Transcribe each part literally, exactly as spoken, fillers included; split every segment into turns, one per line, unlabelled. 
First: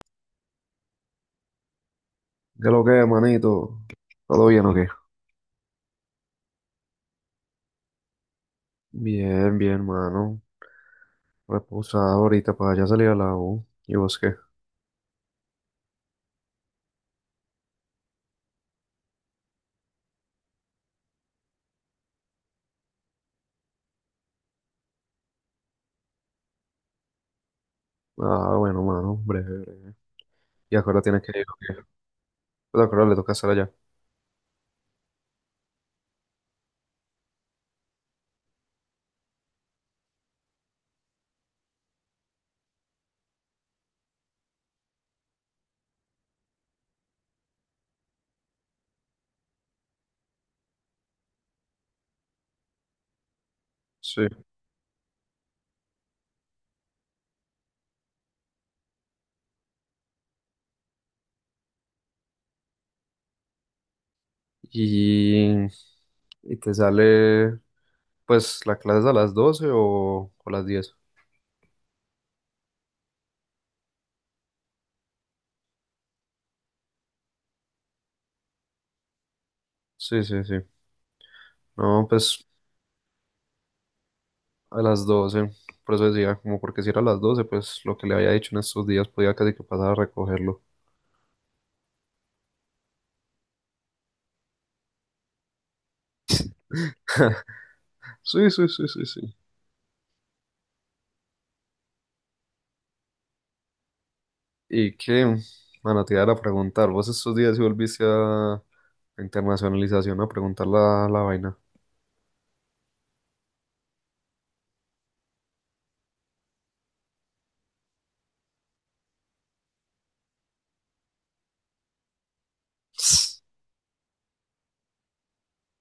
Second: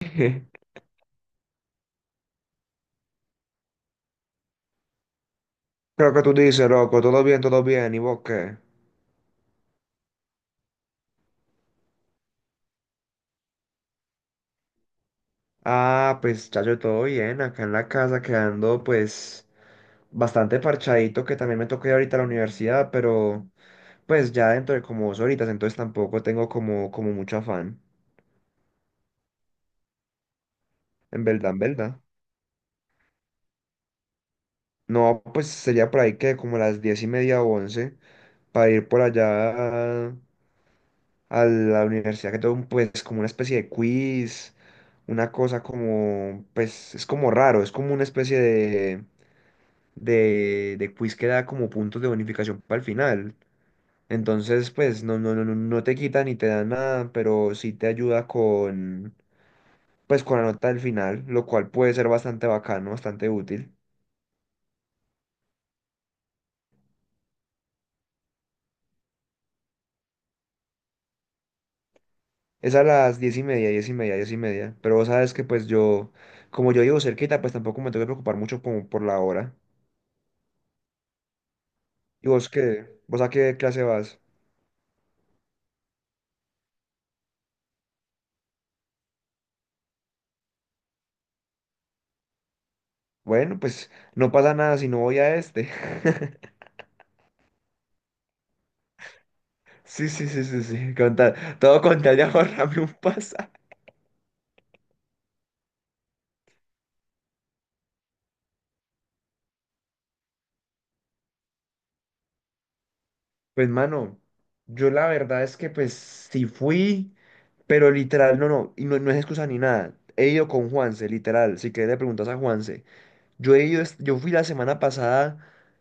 ¿Qué lo que, manito? ¿Todo bien o qué?
Creo que tú dices, loco, todo bien, todo bien, ¿y vos qué?
Bien, bien, mano. Reposado ahorita para ya salir a la U. ¿Y vos qué?
Ah, pues chacho, todo bien, acá en la casa quedando pues bastante parchadito, que también me toca ir ahorita a la universidad, pero pues ya dentro de como dos horitas, entonces tampoco tengo como, como mucho afán,
Ah, bueno, mano, breve, breve. ¿Y ahora tienes
en
que ir
verdad,
o
en
qué?
verdad.
Pues ahora le toca estar allá.
No, pues sería por ahí que como las diez y media o once, para ir por allá a la universidad que todo un, pues como una especie de quiz, una cosa como, pues es como raro, es como una especie de, de, de quiz que da como puntos de bonificación para el final.
Sí.
Entonces, pues no, no, no, no no te quita ni te da nada, pero sí te ayuda con, pues con la nota del final, lo cual puede ser bastante bacano, bastante útil.
Y... ¿Y te sale, pues, la clase es a las doce o, o a las diez?
Es a las diez y media, diez y media, diez y media. Pero vos sabes que pues yo, como yo vivo cerquita, pues tampoco me tengo que preocupar mucho como por la hora.
Sí, sí, sí. No,
¿Y
pues,
vos qué? ¿Vos a qué clase vas?
a las doce. Por eso decía, como porque si era a las doce, pues, lo que le había dicho en estos días podía casi que pasar a recogerlo.
Bueno, pues no pasa nada si no voy a este.
Sí, sí, sí, sí, sí.
Sí, sí, sí, sí, sí. Con tal- todo con tal de ahorrarme un pasaje.
Y que, bueno, te iba a preguntar, vos estos días si volviste a a internacionalización a preguntar la, la vaina.
Pues, mano, yo la verdad es que pues sí fui, pero literal, no, no, y no, no es excusa ni nada. He ido con Juanse, literal. Si querés le preguntas a Juanse. Yo he ido, es- yo fui la semana pasada,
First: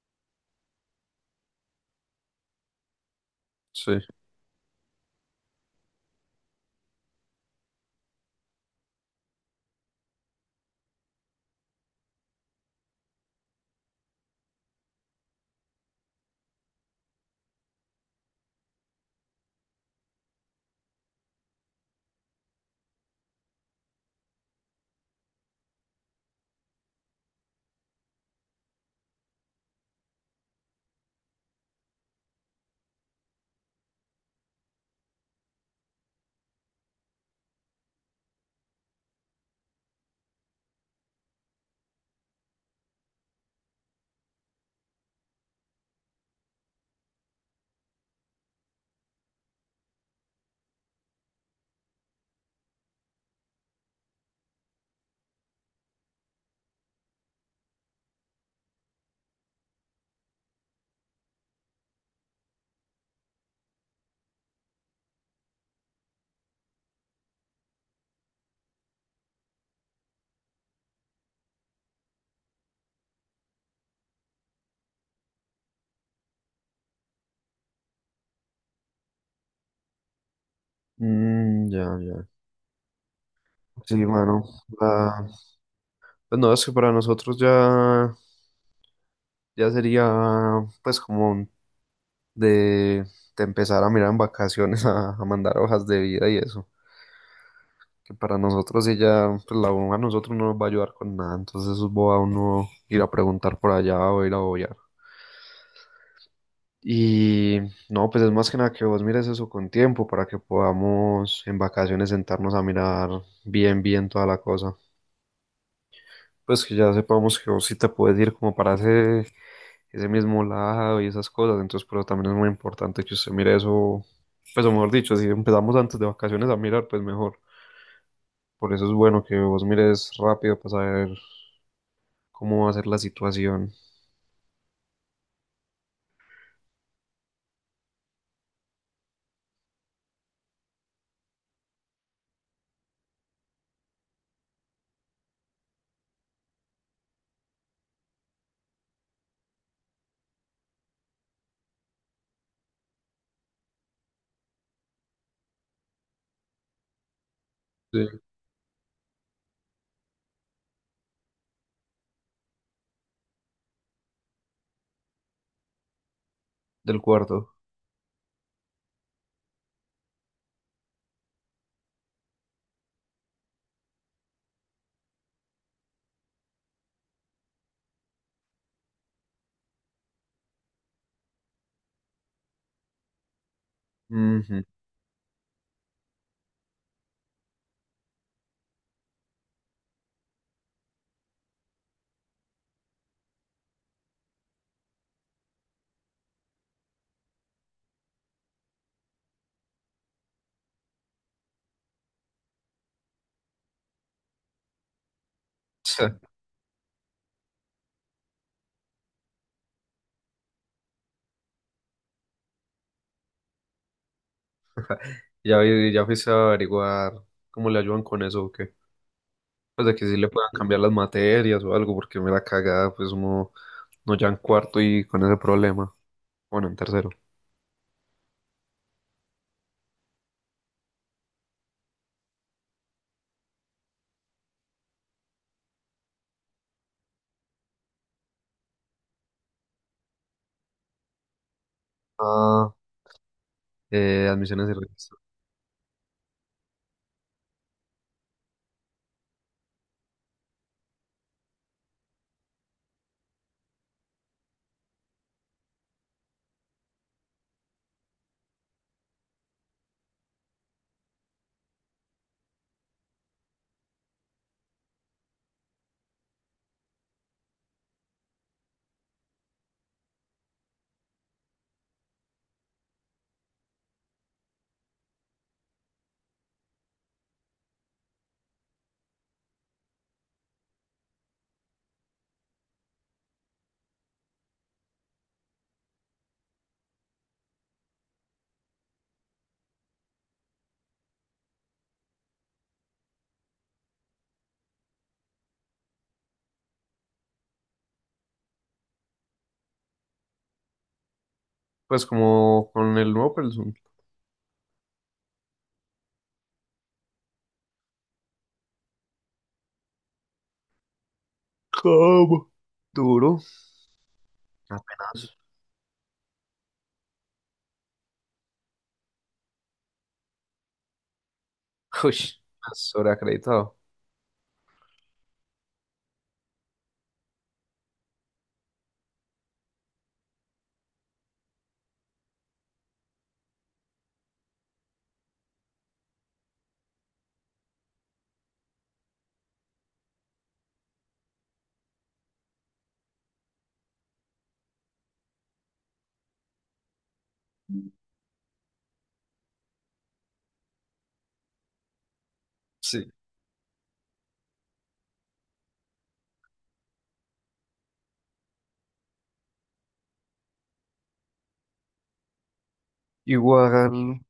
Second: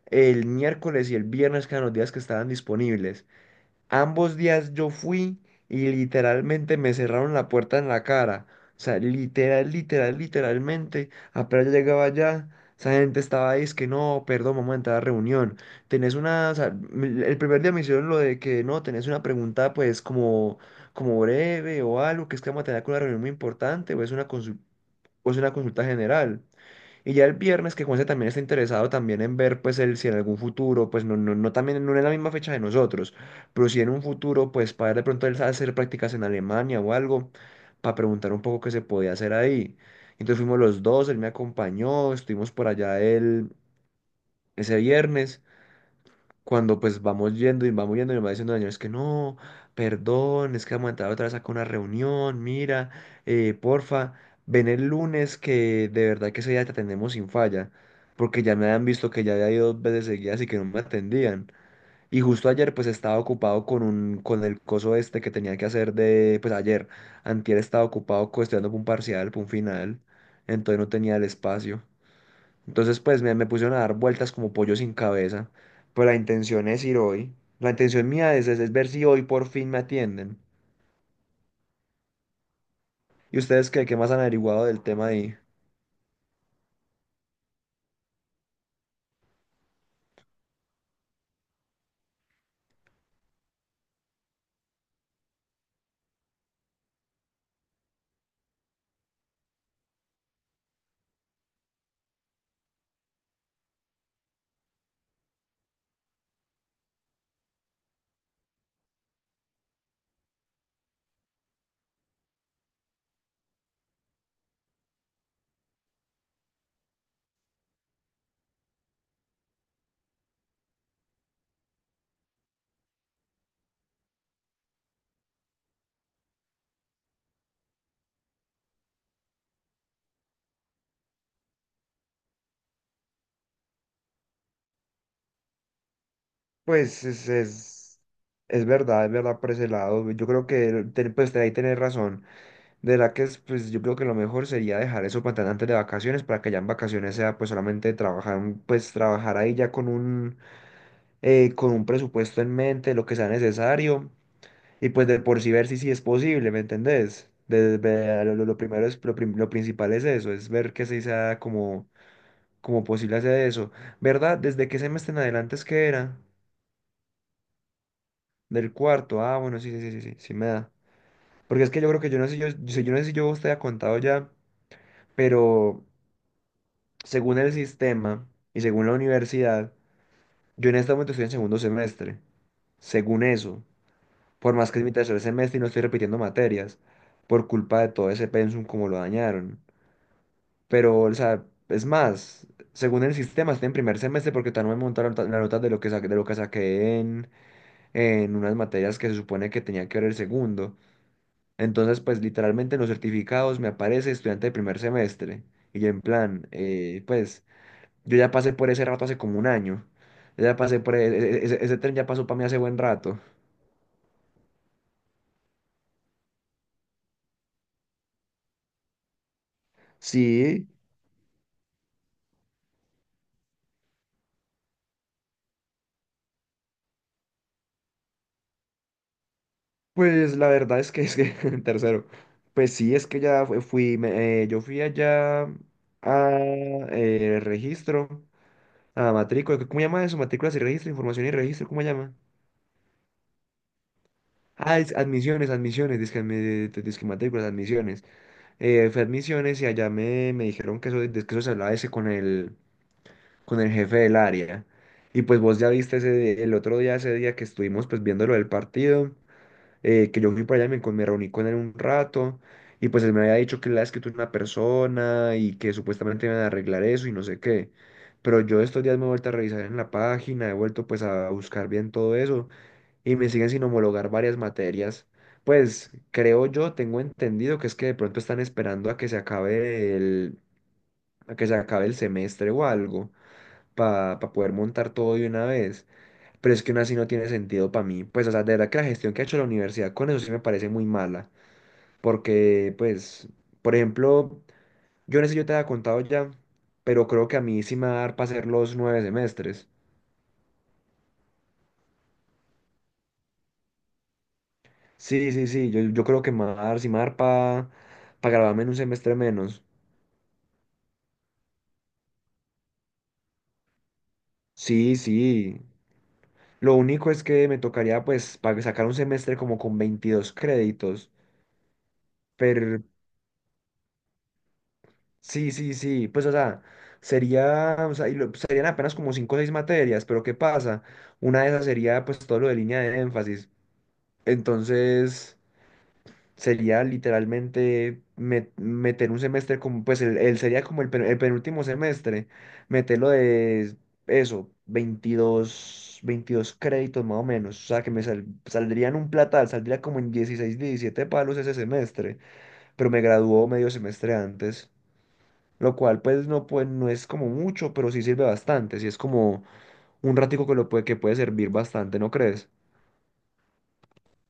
el miércoles y el viernes, que eran los días que estaban disponibles.
Sí.
Ambos días yo fui y literalmente me cerraron la puerta en la cara. O sea, literal, literal, literalmente. Apenas yo llegaba allá, esa gente estaba ahí, es que no, perdón, vamos a entrar a reunión. Tenés una, o sea, m- el primer día me hicieron lo de que no, tenés una pregunta pues como, como breve o algo, que es que vamos a tener una reunión muy importante o es una consu- o es una consulta general. Y ya el viernes que Juanse también está interesado también en ver pues el, si en algún futuro, pues no, no, no también no en la misma fecha de nosotros, pero si en un futuro pues para de pronto él sabe hacer prácticas en Alemania o algo, para preguntar un poco qué se podía hacer ahí. Entonces fuimos los dos, él me acompañó, estuvimos por allá él ese viernes cuando pues vamos yendo y vamos yendo y me va diciendo Daniel, es que no, perdón, es que vamos a entrar otra vez acá a una reunión, mira, eh, porfa, ven el lunes que de verdad que ese día te atendemos sin falla, porque ya me habían visto que ya había ido dos veces seguidas y que no me atendían. Y justo ayer pues estaba ocupado con un, con el coso este que tenía que hacer de, pues ayer, antier estaba ocupado co- estudiando para un parcial, para un final, entonces no tenía el espacio. Entonces, pues me, me pusieron a dar vueltas como pollo sin cabeza. Pero la intención es ir hoy. La intención mía es, es, es ver si hoy por fin me atienden.
Mm, ya, ya.
¿Y ustedes qué,
Sí,
qué más han
mano.
averiguado del tema
la-
ahí?
Pues no, es que para nosotros ya, ya sería pues como un- de, de empezar a mirar en vacaciones a, a mandar hojas de vida y eso. Que para nosotros ella pues la U a nosotros no nos va a ayudar con nada, entonces eso es boba uno ir a preguntar por allá o ir a obviar. Y no, pues es más que nada que vos mires eso con tiempo para que podamos en vacaciones sentarnos a mirar bien, bien toda la cosa. Pues que ya sepamos que vos sí te puedes ir como para ese, ese mismo lado y esas cosas. Entonces, pero también es muy importante que usted mire eso, pues o mejor dicho, si empezamos antes de vacaciones a mirar, pues mejor. Por eso es bueno que vos mires rápido para saber cómo va a ser la situación
Pues es, es, es verdad, es verdad por ese lado. Yo creo que ten- pues, ahí tenés razón. De la que es, pues yo creo que lo mejor sería dejar eso para tan antes de vacaciones, para que ya en vacaciones sea pues solamente trabajar, un- pues trabajar ahí ya con un, eh, con un presupuesto en mente, lo que sea necesario. Y pues de por sí ver si sí es posible, ¿me entendés? De-
de-
de- lo, lo lo primero es, lo, prim- lo principal es eso, es ver que sí sea como, como posible hacer eso. ¿Verdad? ¿Desde qué semestre en adelante es que era?
del cuarto.
Del cuarto. Ah, bueno, sí, sí, sí, sí, sí, sí me da. Porque es que yo creo que yo no sé, yo, yo, yo no sé si yo te había contado ya, pero según el sistema y según la universidad, yo en este momento estoy en segundo semestre según eso, por
Ujú.
más que es mi tercer semestre y no estoy repitiendo materias, por culpa de todo ese pensum como lo dañaron. Pero, o sea, es más, según el sistema, estoy en primer semestre porque todavía no me montaron ta- la nota de lo que saqué, de lo que saqué en, en unas materias que se supone que tenía que ver el segundo. Entonces, pues literalmente en los certificados me aparece estudiante de primer semestre. Y yo en plan, eh, pues yo ya pasé por ese rato hace como un año. Yo ya pasé por e- e- e- ese, ese tren, ya pasó para mí hace buen rato.
Ya, vi- ya fuiste a averiguar cómo le ayudan con eso o qué. Pues de que sí le puedan
Sí,
cambiar las materias o algo, porque me la cagada, pues uno no ya en cuarto y con ese problema. Bueno, en tercero.
pues la verdad es que es que en tercero. Pues sí, es que ya fue- fui, me- eh, yo fui allá a eh, registro, a matrícula. ¿Cómo llama eso? Matrículas y registro, información y registro, ¿cómo llama?
Ah, eh, admisiones y
Ah, es
registro.
admisiones, admisiones, dizque, admi- eh, dizque matrículas, admisiones. Eh, fui admisiones y allá me, me dijeron que eso, de que eso se hablaba ese con el, con el jefe del área. Y pues vos ya viste ese, el otro día, ese día que estuvimos pues viendo lo del partido, eh, que yo fui para allá y me, con- me reuní con él un rato y pues él me había dicho que él había escrito una persona y que supuestamente iban a arreglar eso y no sé qué. Pero yo estos días me he vuelto a revisar en la página, he vuelto pues a buscar bien todo eso y me siguen sin homologar varias materias. Pues creo yo, tengo entendido que es que de pronto están esperando a que se acabe el, a que se acabe el semestre o algo para poder montar todo de una vez. Pero es que aún así no tiene sentido para mí. Pues, o sea, de verdad que la gestión que ha hecho la universidad con eso sí me parece muy mala. Porque, pues, por ejemplo, yo no sé si yo te había contado ya, pero creo que a mí sí me va a dar para hacer los nueve semestres.
Pues como con el nuevo Pelsun.
Sí, sí, sí, yo, yo creo que me va a dar, sí me va a dar para graduarme en un semestre menos.
¿Cómo? Duro.
Sí,
Apenas.
sí. Lo único es que me tocaría, pues, para sacar un semestre como con veintidós créditos.
Uy,
Pero
sobreacreditado.
sí, sí, sí, pues o sea, sería, o sea, y lo- serían apenas como cinco o seis materias, pero ¿qué pasa? Una de esas sería pues todo lo de línea de énfasis. Entonces, sería literalmente me- meter un semestre como, pues el, el, sería como el, pe- el penúltimo semestre, meterlo de eso, veintidós veintidós créditos más o menos. O sea, que me sal- saldrían un platal, saldría como en dieciséis, diecisiete palos ese semestre, pero me
Sí.
graduó medio semestre antes, lo cual pues no, pues no es como mucho, pero sí sirve bastante, sí es como un ratico que lo puede, que puede servir bastante, ¿no crees?
Igual,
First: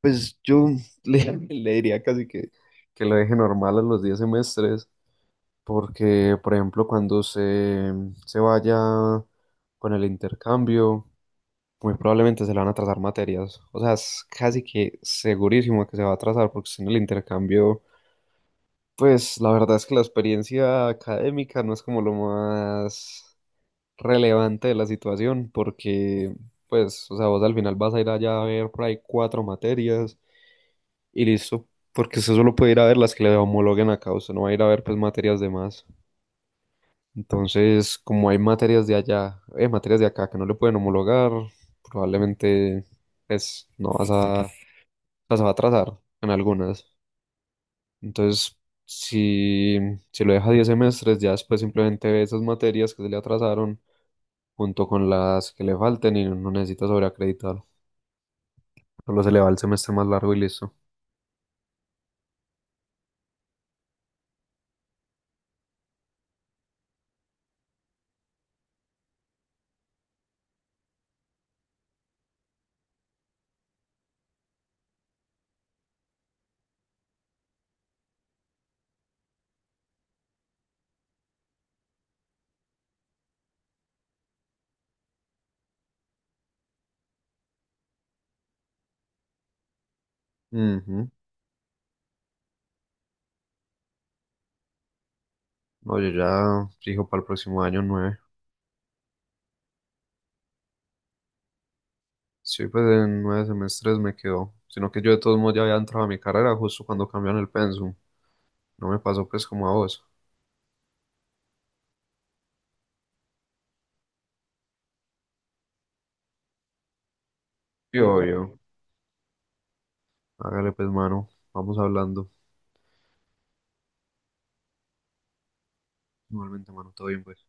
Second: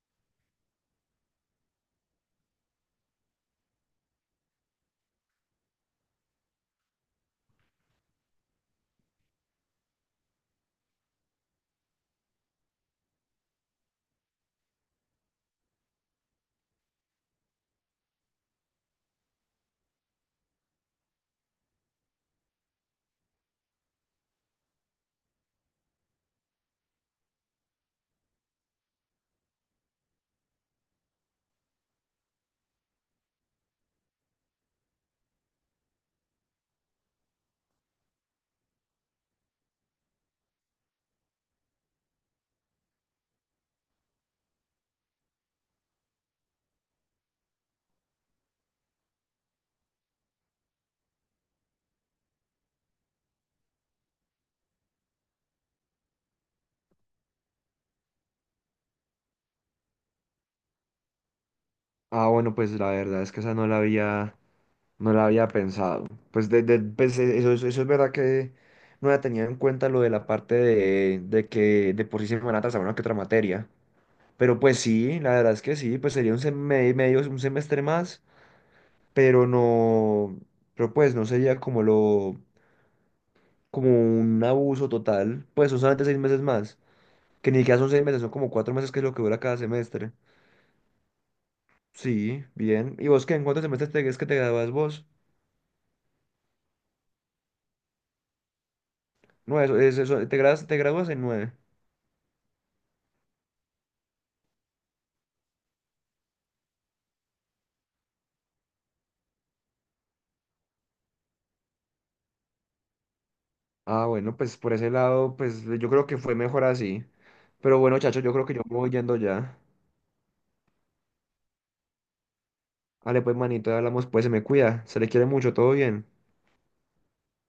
pues yo le, le diría casi que, que lo deje normal a los diez semestres, porque, por ejemplo, cuando se, se vaya con el intercambio, muy probablemente se le van a atrasar materias. O sea, es casi que segurísimo que se va a atrasar porque si en el intercambio, pues la verdad es que la experiencia académica no es como lo más relevante de la situación porque, pues, o sea, vos al final vas a ir allá a ver por ahí cuatro materias y listo. Porque usted solo puede ir a ver las que le homologuen acá, usted no va a ir a ver pues materias de más. Entonces, como hay materias de allá, eh, materias de acá que no le pueden homologar, probablemente pues no vas a sea, se va a atrasar en algunas. Entonces, si, si lo deja diez semestres, ya después simplemente ve esas materias que se le atrasaron junto con las que le falten y no necesita sobreacreditar. Solo se le va el semestre más largo y listo.
Ah, bueno, pues la verdad es que esa no la había, no la había pensado. Pues, de, de- pues e- eso, es- eso es verdad que no había tenido en cuenta lo de la parte de, de que de por sí se me van a atrasar una que otra materia. Pero pues sí, la verdad es que sí, pues sería un sem- me- medio, un semestre más, pero no, pero pues no sería como lo, como un abuso total, pues son solamente seis meses más. Que ni siquiera son seis meses, son como cuatro meses que es lo que dura cada semestre.
Ujú.
Sí, bien. ¿Y vos qué? ¿En cuántos semestres te, es que te gradúas vos?
No, yo ya fijo para el próximo año nueve.
No, eso, es eso, te gradúas, te gradúas en nueve.
Sí, pues en nueve semestres me quedo. Sino que yo de todos modos ya había entrado a mi carrera justo cuando cambiaron el pensum. No me pasó pues como a vos.
Ah, bueno, pues por ese lado, pues yo creo que fue mejor así. Pero
Sí,
bueno, chacho, yo creo que
obvio.
yo me voy yendo ya.
Hágale pues, mano. Vamos hablando.
Vale, pues manito, hablamos, pues se me cuida. Se le quiere mucho, todo bien.
Igualmente, mano, todo bien, pues.